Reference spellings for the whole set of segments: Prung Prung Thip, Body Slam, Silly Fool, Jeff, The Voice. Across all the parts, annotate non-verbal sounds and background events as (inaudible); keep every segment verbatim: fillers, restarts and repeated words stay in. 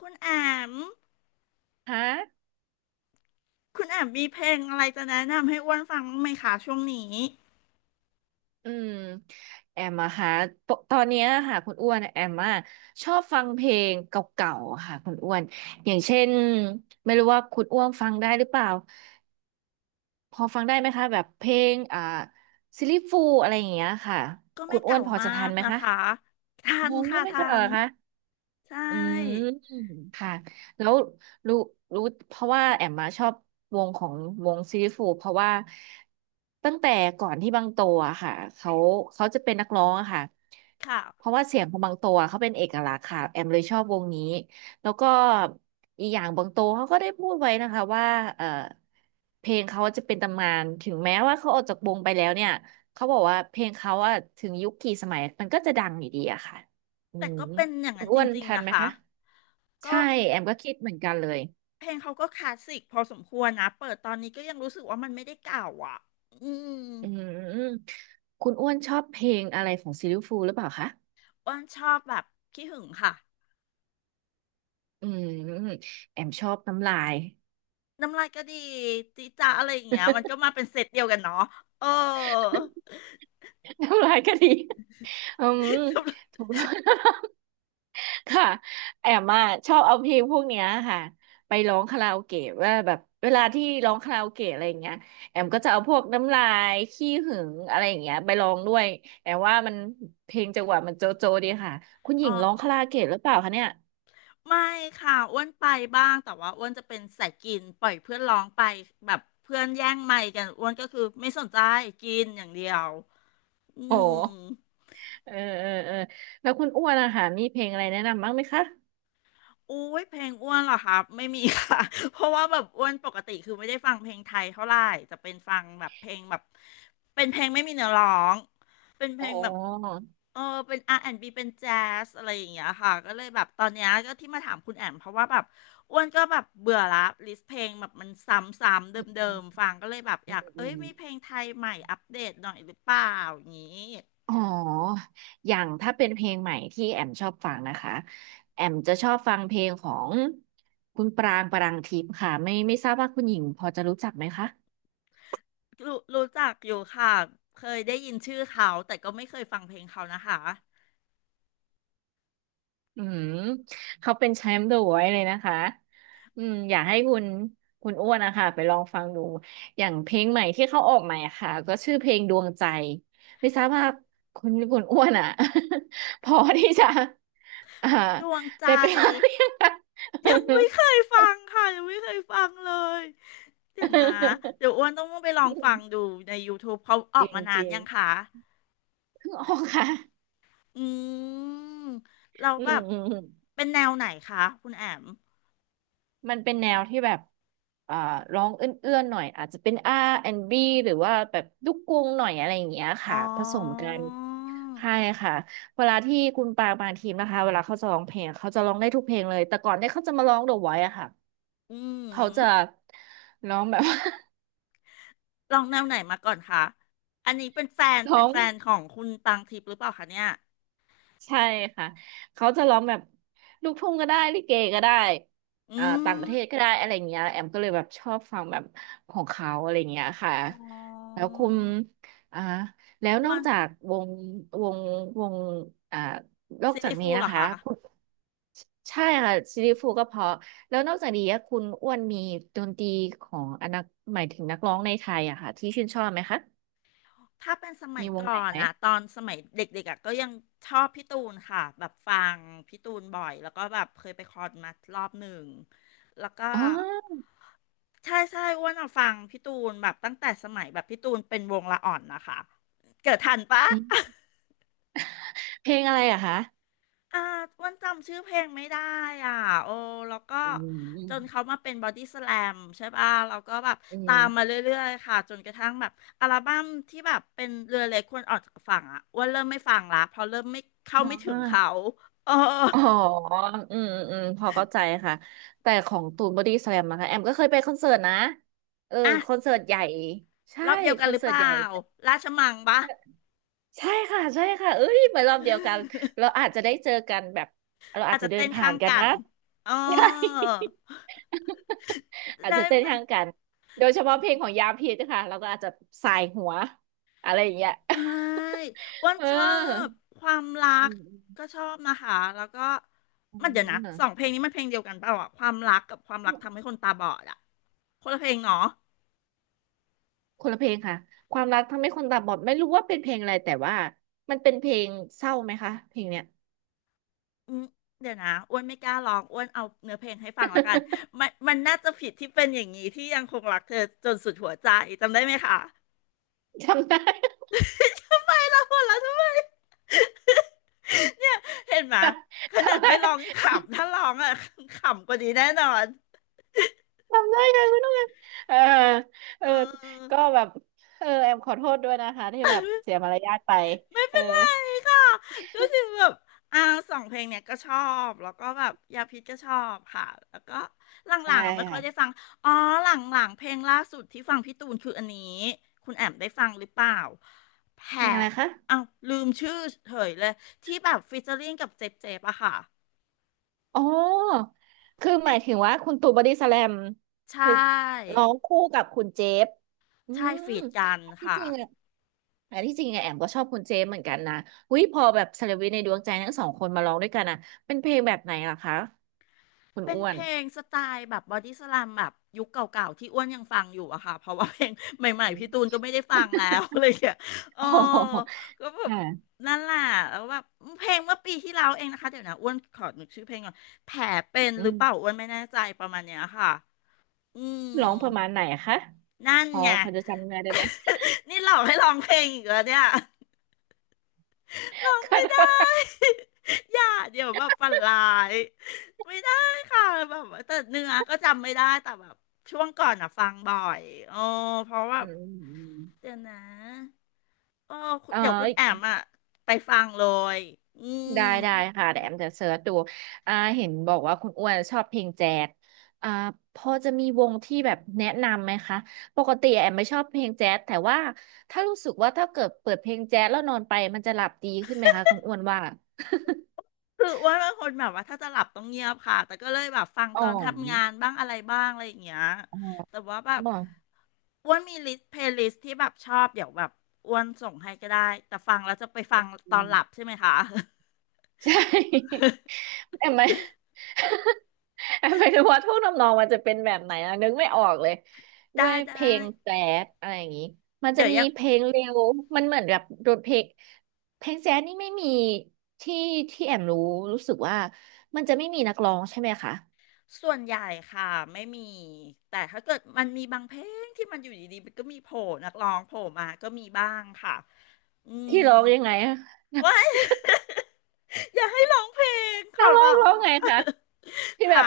คุณแอมฮะคุณแอมมีเพลงอะไรจะแนะนำให้อ้วนฟังบ้างไหมคะช่วงนี้อืมแอมอะค่ะปกตอนเนี้ยค่ะคุณอ้วนแอมอะชอบฟังเพลงเก่าๆอะค่ะคุณอ้วน อย่างเช่นไม่รู้ว่าคุณอ้วนฟังได้หรือเปล่าพอฟังได้ไหมคะแบบเพลงอ่าซิลลี่ฟูลอะไรอย่างเงี้ยค่ะก็คุไม่ณอ้วเก่านพอมาจะทักนไหมนะคะคะทังนงก็ค่ะไม่เจทัอเหรนอคะใชอืม ่แล้วรู้รู้เพราะว่าแอมมาชอบวงของวงซีรีสฟูเพราะว่าตั้งแต่ก่อนที่บางโตอะค่ะเขาเขาจะเป็นนักร้องอะค่ะค่ะเพราะว่าเสียงของบางโตอะเขาเป็นเอกลักษณ์ค่ะแอมเลยชอบวงนี้แล้วก็อีกอย่างบางโตเขาก็ได้พูดไว้นะคะว่าเออเพลงเขาจะเป็นตำนานถึงแม้ว่าเขาออกจากวงไปแล้วเนี่ยเขาบอกว่าเพลงเขาอะถึงยุคกี่สมัยมันก็จะดังอยู่ดีอะค่ะอืแต่มก็เป็นอย่างคุนั้ณนจอ้วนริงทัๆนนะไหมคะคะ ก็ใช่แอมก็คิดเหมือนกันเลยเพลงเขาก็คลาสสิกพอสมควรนะเปิดตอนนี้ก็ยังรู้สึกว่ามันไม่ได้เก่าอ่ะอืมอืมคุณอ้วนชอบเพลงอะไรของซิลลิฟูลหรือเปล่าคะอ้วนชอบแบบขี้หึงค่ะอืมแอมชอบน้ำลาย น้ำลายก็ดีจีจ้าอะไรอย่างเงี้ยมันก็ (laughs) มาเป็นเซตเดียวกันเนาะเออ น้ำลายก็ดีอืมถูก (laughs) (laughs) ค่ะแอมอ่ะชอบเอาเพลงพวกเนี้ยค่ะไปร้องคาราโอเกะว่าแบบเวลาที่ร้องคาราโอเกะอะไรอย่างเงี้ยแอมก็จะเอาพวกน้ำลายขี้หึงอะไรอย่างเงี้ยไปร้องด้วยแอมว่ามันเพลงจังหวะมันโจโจดีค่ะคุณหญิอ๋อ งร้องคาราโอเกะหรือเปล่าคะเนี่ยไม่ค่ะอ้วนไปบ้างแต่ว่าอ้วนจะเป็นสายกินปล่อยเพื่อนร้องไปแบบเพื่อนแย่งไมค์กันอ้วนก็คือไม่สนใจกินอย่างเดียวอืโอ้ ม เออเออเออแล้วคุณอ้วนอะค่ะมีเพลงอะไรแนะนำบ้างไหมคะอุ้ยเพลงอ้วนเหรอครับไม่มีค่ะ (laughs) เพราะว่าแบบอ้วนปกติคือไม่ได้ฟังเพลงไทยเท่าไหร่จะเป็นฟังแบบเพลงแบบเป็นเพลงไม่มีเนื้อร้องเป็นเพอ๋ลงอแบบเออเป็นอาร์แอนด์บ b เป็นแจ๊สอะไรอย่างเงี้ยค่ะก็เลยแบบตอนเนี้ยก็ที่มาถามคุณแอมเพราะว่าแบบอ้วนก็แบบเบื่อละลิสต์เพลงแบบมันซ้ำๆเดิอืมๆมฟังก็เลยแบบอยากอืเอ้ยมมีเพลงไทยใหม่อัปเดตหน่อยหรือเปล่าอย่างงี้อ๋ออย่างถ้าเป็นเพลงใหม่ที่แอมชอบฟังนะคะแอมจะชอบฟังเพลงของคุณปรางปรังทิพย์ค่ะไม่ไม่ทราบว่าคุณหญิงพอจะรู้จักไหมคะ รู้รู้จักอยู่ค่ะเคยได้ยินชื่อเขาแต่ก็ไม่เคยฟังเพลงเขานะคะ อืมเขาเป็นแชมป์เดอะไว้์เลยนะคะอืมอยากให้คุณคุณอ้วนนะคะไปลองฟังดูอย่างเพลงใหม่ที่เขาออกใหม่อะค่ะก็ชื่อเพลงดวงใจไม่ทราบว่าคุณคุณอ้วนอ่ะ (laughs) พอที่จะอ่าดวงใจได้ไปฟังหรือยังคะ ยังไม่เคยฟังค่ะยังไม่เคยฟังเลยเดี๋ยวนะเดี๋ยวอ้วนต้องไปลองฟังดูใน YouTube เขาอ (laughs) จอกริงมาจนานริงยังคะเพิ่งออกค่ะอืมเราแล้อืวแบมบอืม เป็นแนวไหนคะคุณแอมมันเป็นแนวที่แบบ อ่า ร้องเอื้อนๆหน่อยอาจจะเป็น อาร์ แอนด์ บี หรือว่าแบบลูกกรุงหน่อยอะไรอย่างเงี้ยอ๋ค่ะ อผสมกันใช่ค่ะ เวลาที่คุณปางปางทีมนะคะเวลาเขาจะร้องเพลงเขาจะร้องได้ทุกเพลงเลย แต่ก่อนเนี่ยเขาจะมาร้อง The Voice อะค่ะ อืเขามจะร้องแบบ ลองแนวไหนมาก่อนคะอันนี้เป็นแฟน (laughs) เป็ร้นอง แฟนของคุณปังทิพย์หรือเปล่าคะเนี่ยใช่ค่ะเขาจะร้องแบบลูกทุ่งก็ได้ลิเกก็ได้อือ่าต่างปมระเทศก็ได้อะไรเงี้ยแอมก็เลยแบบชอบฟังแบบของเขาอะไรเงี้ยค่ะอ๋แล้อวคุณอ่าแล้วนอ้อวกนจากวงวงวงอ่านอกซีจากรีส์นี้ฟูลเหนะรอคะคะ คุณใช่ค่ะซีรีส์ฟูก็เพราะแล้วนอกจากนี้อะคุณอ้วนมีดนตรีของอนักหมายถึงนักร้องในไทยอะค่ะที่ชื่นชอบไหมคะถ้าเป็นสมัมียวงไหนก่อนไหมอะตอนสมัยเด็กๆอะก็ยังชอบพี่ตูนค่ะแบบฟังพี่ตูนบ่อยแล้วก็แบบเคยไปคอนมารอบหนึ่งแล้วก็อ๋อใช่ใช่อ้วนอะฟังพี่ตูนแบบตั้งแต่สมัยแบบพี่ตูนเป็นวงละอ่อนนะคะเกิดทันปะ อืมเพลงอะไรอะคะอ่าอ้วันจำชื่อเพลงไม่ได้อ่ะโอ้ แล้วก็อืจนเขาม มาเป็นบอดี้สแลมใช่ป่ะเราก็แบบอืตามมาเรมื่อยๆค่ะ จนกระทั่งแบบอัลบั้มที่แบบเป็นเรือเล็กควรออกจากฝั่งอ่ะอ้วันเริ่มไม่ฟังละเพราะเริ่มไม่อเข้าไม่ถึ๋งเขาอเอออ๋ออืม อืมพอเข้าใจค่ะ แต่ของตูนบอดี้สแลมนะคะแอมก็เคยไปคอนเสิร์ตนะเอออ่ะคอนเสิร์ตใหญ่ใช่รอบเดียวคกันอหนรือเสิเปร์ตล่า ใหญ่ราชมังปะ ใช่ค่ะใช่ค่ะเอ้ยเหมือนรอบเดียวกันเราอาจจะได้เจอกันแบบเรา (laughs) อาอาจจจะจะเดิเต้นนผ่าข้านงกันกันนะ อ๋อ (laughs) ใช่อาจได้จะเต้นไหม ข้างกันโดยเฉพาะเพลงของยาพิษนะคะเราก็อาจจะสายหัวอะไรอย่างเงี้ย เอ้ยอ้ว (laughs) นเออชอบความรัอืกมก็ชอบนะคะ แล้วก็อืมันเดี๋ยวนะมสองเพลงนี้มันเพลงเดียวกันเปล่าอะความรักกับความรัอืกม ทำให้คนตาบอดอะคนละเพลงเนาะคนละเพลงค่ะความรักทำให้คนตาบอดไม่รู้ว่าเป็นเพลงอะไรแต่ว่ามันเป็นเพลงเศร้าไหมคะเพลงเนี้ย อืมเดี๋ยวนะอ้วนไม่กล้าร้องอ้วนเอาเนื้อเพลงให้ฟังแล้วกัน (laughs) มันมันน่าจะผิดที่เป็นอย่างนี้ที่ยังคงรักเธอจนสุดหัวใจจำได้ไหมคะ จำได้ (laughs) ทำไมล่ะหัวเราะทำไมเห็นไหมขจำนาดได้ไม่ร้องยังขำถ้าร้องอะขำกว่านี้แน่นอนจำได้ค่ะคุณนุ่นเออเอเออก็อ แบบเออแอมขอโทษด้วยนะคะที่แบบเสียมารยาทไปไม่เออเป็นไรค่ะก็คือแบบอ่าสองเพลงเนี่ยก็ชอบ แล้วก็แบบยาพิษก็ชอบค่ะแล้วก็หใช่ลังๆอ่ะไม่ค่อยค่ะได้ฟังอ๋อหลังๆเพลงล่าสุดที่ฟังพี่ตูนคืออันนี้คุณแอมได้ฟังหรือเปล่าแผเพลลงอะไรคะอ้าวลืมชื่อเฉยเลยที่แบบฟีเจอริ่งกับเจ๊บๆอะค่ะอ๋อคือหมายถึงว่าคุณตู่บอดี้สแลมใช่คือร้องคู่กับคุณเจฟอืใช่มฟีดกันที่ค่ะ จริงอะ แต่ที่จริงอะแอมก็ชอบคุณเจมส์เหมือนกันนะอุ้ยพอแบบเซเลบริตในดวงใจทั้งสองคนมาร้องด้วยกันนะเป็นเพลงแบบไหนล่ะคะคุณเป็นอ้วเพน ล (laughs) งสไตล์แบบบอดี้สแลมแบบยุคเก่าๆที่อ้วนยังฟังอยู่อะค่ะเพราะว่าเพลงใหม่อืๆมพี่ตูนก็ไม่ได้ฟังแล้ว (laughs) อะไรอย่างเงี้ยเออโอ๋อก็แบบค่ะนั่นแหละแล้วแบบเพลงเมื่อปีที่แล้วเองนะคะเดี๋ยวนะอ้วนขอนึกชื่อเพลงก่อนแผลเป็นอืหรือมเปล่าอ้วนไม่แน่ใจประมาณเนี้ยค่ะอืมร้องประมาณไหนอะคะนั่นอ๋อไง พอจะจำเนื้อได้ไหม (laughs) นี่หลอกให้ร้องเพลงอีกแล้วเนี่ย ร้อ (laughs) งค่ไม่ได้ ะ (laughs) อย่าเดี๋ยวแบบฝันร้ายไม่ได้ค่ะแบบว่าแต่เนื้อก็จำไม่ได้แต่แบบช่วงก่อนอ่ะฟังบ่อยอ๋อเพราะว่าอืมอืม (laughs) อืมเดี๋ยวนะอ๋อคุณเอเดี๋ยวคุณแออ มอ่ะไปฟังเลยอืม ได้ได้ค่ะเดี๋ยวแอมจะเสิร์ชดูอ่าเห็นบอกว่าคุณอ้วนชอบเพลงแจ๊สอ่าพอจะมีวงที่แบบแนะนำไหมคะ ปกติแอมไม่ชอบเพลงแจ๊สแต่ว่าถ้ารู้สึกว่าถ้าเกิดเปิดเพลงแจ๊สแล้วนอนไปมันจะหลับดีขึ้นไหมคะคุณอ้วนว่าคืออ้วนเป็นคนแบบว่าถ้าจะหลับต้องเงียบค่ะแต่ก็เลยแบบฟังอ๋ตออนทำงานบ้างอะไรบ้างอะไรอย่างเงี้ยอ๋แต่ว่าแบบอออ้วนมีลิสต์เพลย์ลิสต์ที่แบบชอบเดี๋ยวแบบอ้วนส่งให้ก็ได้แต่ฟังแล้วจะไปอฟังตอือนม หลับใช่ไหมคะ (laughs) ใช่ (laughs) แอมไม่ (laughs) หมายถึงว่าท่วงทำนองมันจะเป็นแบบไหนอะนึกไม่ออกเลย (laughs) ด้วได้ยเพลได้งแจ๊สอะไรอย่างนี้มันจะเดี๋ยวมียังเพลงเร็วมันเหมือนแบบโดนเพลงเพลงแจ๊สนี่ไม่มีที่ที่แอมรู้รู้สึกว่ามันจะไม่มีนักร้องใช่ไหมคะส่วนใหญ่ค่ะไม่มีแต่ถ้าเกิดมันมีบางเพลงที่มันอยู่ดีๆมันก็มีโผล่นักร้องโผล่มาก็มีบ้างค่ะอืมที่ร้องยังไงอะว้าย (laughs) อย่าให้ร้องเพลงขนัอกร้อร้งอร้องง ไงคะ (laughs) ที่แบค่ะ บ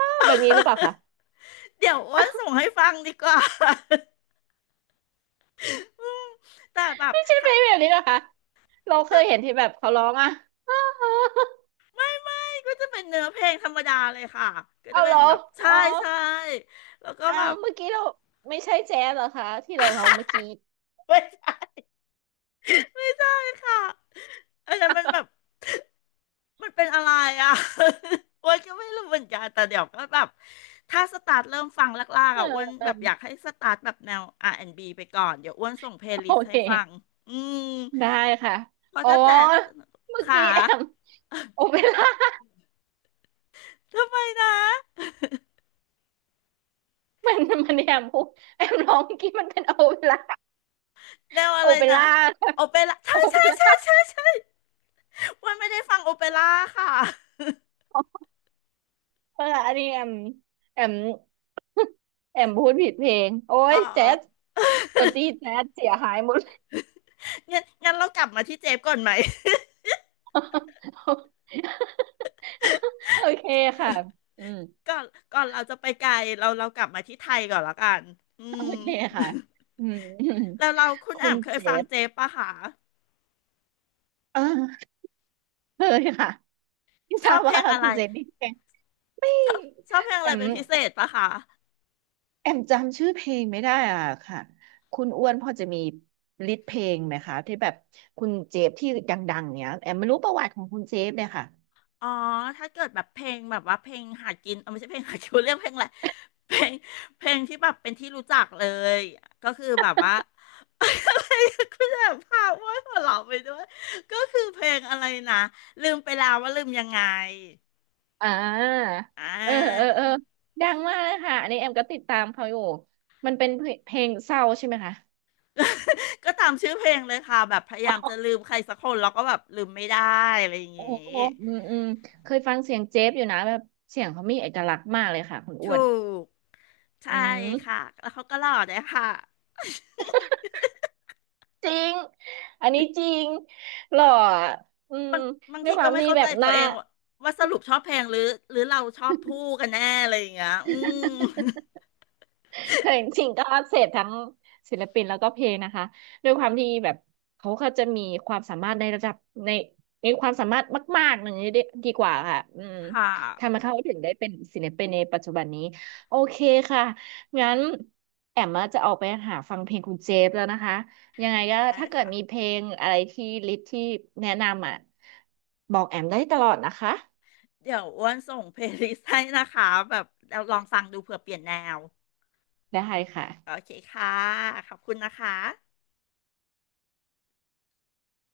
(laughs) แบบนี้หรือเปล่าคะเดี๋ยวอ้วนส่งให้ฟังดีกว่า (laughs) อืมแต่แบบไม่ใช่เพถ้าลงแบบนี้นะคะเราเคยเห็นที่แบบเขาร้องอะ (laughs) ไม่ไม่ก็จะเป็นเนื้อเพลงธรรมดาเลยค่ะก็จะเอาเหเป็รนอแบบอ๋ใช่อ ใช่แล้วก็อ้าแบวบ เมื่อกี้เราไม่ใช่แจ๊สเหรอคะที่เราร้องเมื่อกี้ (laughs) ไม่ใช่ค่ะอันนั้นมันแบบมันเป็นอะไรอ่ะ (laughs) อ้วนก็ไม่รู้เหมือนกันแต่เดี๋ยวก็แบบถ้าสตาร์ทเริ่มฟังลากเอๆออ่ะอ้วนเออแบบอยากให้สตาร์ทแบบแนว อาร์ แอนด์ บี ไปก่อนเดี๋ยวอ้วนส่งเพลย์ลิโอสต์เคให้ฟังอืมได้ค่ะเพราะอ๋อถ้าแจ๊สเมื่อขา กี้แอมโอเปร่า ทำไมนะ (laughs) มันมันแอมพูดแอมร้องเมื่อกี้มันเป็นโอเปร่าแนวอะโอไรเปนะร่าค่ะโอเปร่าใช่โอเปใช่รใช่่าใช่ใช่วันไม่ได้ฟังโอเปร่าค่ะเอเอันนี้แอมแอมแอมพูดผิดเพลงโอ้อ๋ยอแจ๊สดนตรีแจ๊สเสียหายหมด งั้นงั้นเรากลับมาที่เจฟก่อนไหม (laughs) โอเคค่ะอืม (laughs) ก่อนก่อนเราจะไปไกลเราเรากลับมาที่ไทยก่อนละกันอืโอม เคค่ะ (laughs) อืมแล้วเราคุณคุแอ่ณมเคยเจฟังฟเจฟปะคะเออเคยค่ะที่ชทราอบบเพลว่างอะคุไรณเจฟนี่เพลงชอบชอบเพลงแออะไรมเป็นพิเศษปะคะ แอมจำชื่อเพลงไม่ได้อ่ะค่ะคุณอ้วนพอจะมีลิสต์เพลงไหมคะที่แบบคุณเจฟที่ดังๆเนี้ยแอมไม่รู้ประวัติของคุณเจฟเลยค่ะอ๋อถ้าเกิดแบบเพลงแบบว่าเพลงหากินเออไม่ใช่เพลงหากิน (laughs) เรียกเพลงอะไรเพลงเพลงที่แบบเป็นที่รู้จักเลยก็คือแบบว่า (laughs) อะไรคุณแบบพาว่าหัวเราะไปด้วยก็คือเพลงอะไรนะลืมไปแล้วว่าลืมยังไงอ่าอ่เออเออา เออดังมากเลยค่ะอันนี้แอมก็ติดตามเขาอยู่ มันเป็นเพลงเพลงเศร้าใช่ไหมคะ (laughs) ก็ตามชื่อเพลงเลยค่ะแบบพยายามจะลืมใครสักคนแล้วก็แบบลืมไม่ได้อะไรอย่างโอ้งี้โหอืมอืมเคยฟังเสียงเจฟอยู่นะแบบเสียงเขามีเอกลักษณ์มากเลยค่ะคุณอ้ถูวน กอืใช่ค่ะมแล้วเขาก็หล่อด้วยค่ะ จริงอันนี้จริงหล่ออ่ะอืมบางด้วทียคก็วามไม่ที่เข้าแบใจบหตัวน้า เองว่าว่าสรุปชอบเพลงหรือหรือเราชอบผู้กันแน่อะไรอย่างเงี้ยอืม แต่จริงๆก็เสพทั้งศิลปินแล้วก็เพลงนะคะด้วยความที่แบบเขาก็จะมีความสามารถในระดับในมีความสามารถมากๆหนึ่างนี้ดีดีกว่าค่ะอืม (laughs) ค่ทำให้ะเขาถึงได้เป็นศิลปินในปัจจุบันนี้โอเคค่ะงั้นแอมมาจะออกไปหาฟังเพลงคุณเจฟแล้วนะคะยังไงก็ได้ถ้าเกิดค่ะ มีเพลงอะไรที่ลิสต์ที่แนะนำอ่ะบอกแอมได้ตลอดนะคะเดี๋ยวอ้วนส่งเพลย์ลิสต์ให้นะคะแบบเราลองฟังดูเผื่อเปลี่ยนแนว ได้ค่ะโอเคค่ะ ขอบคุณนะคะ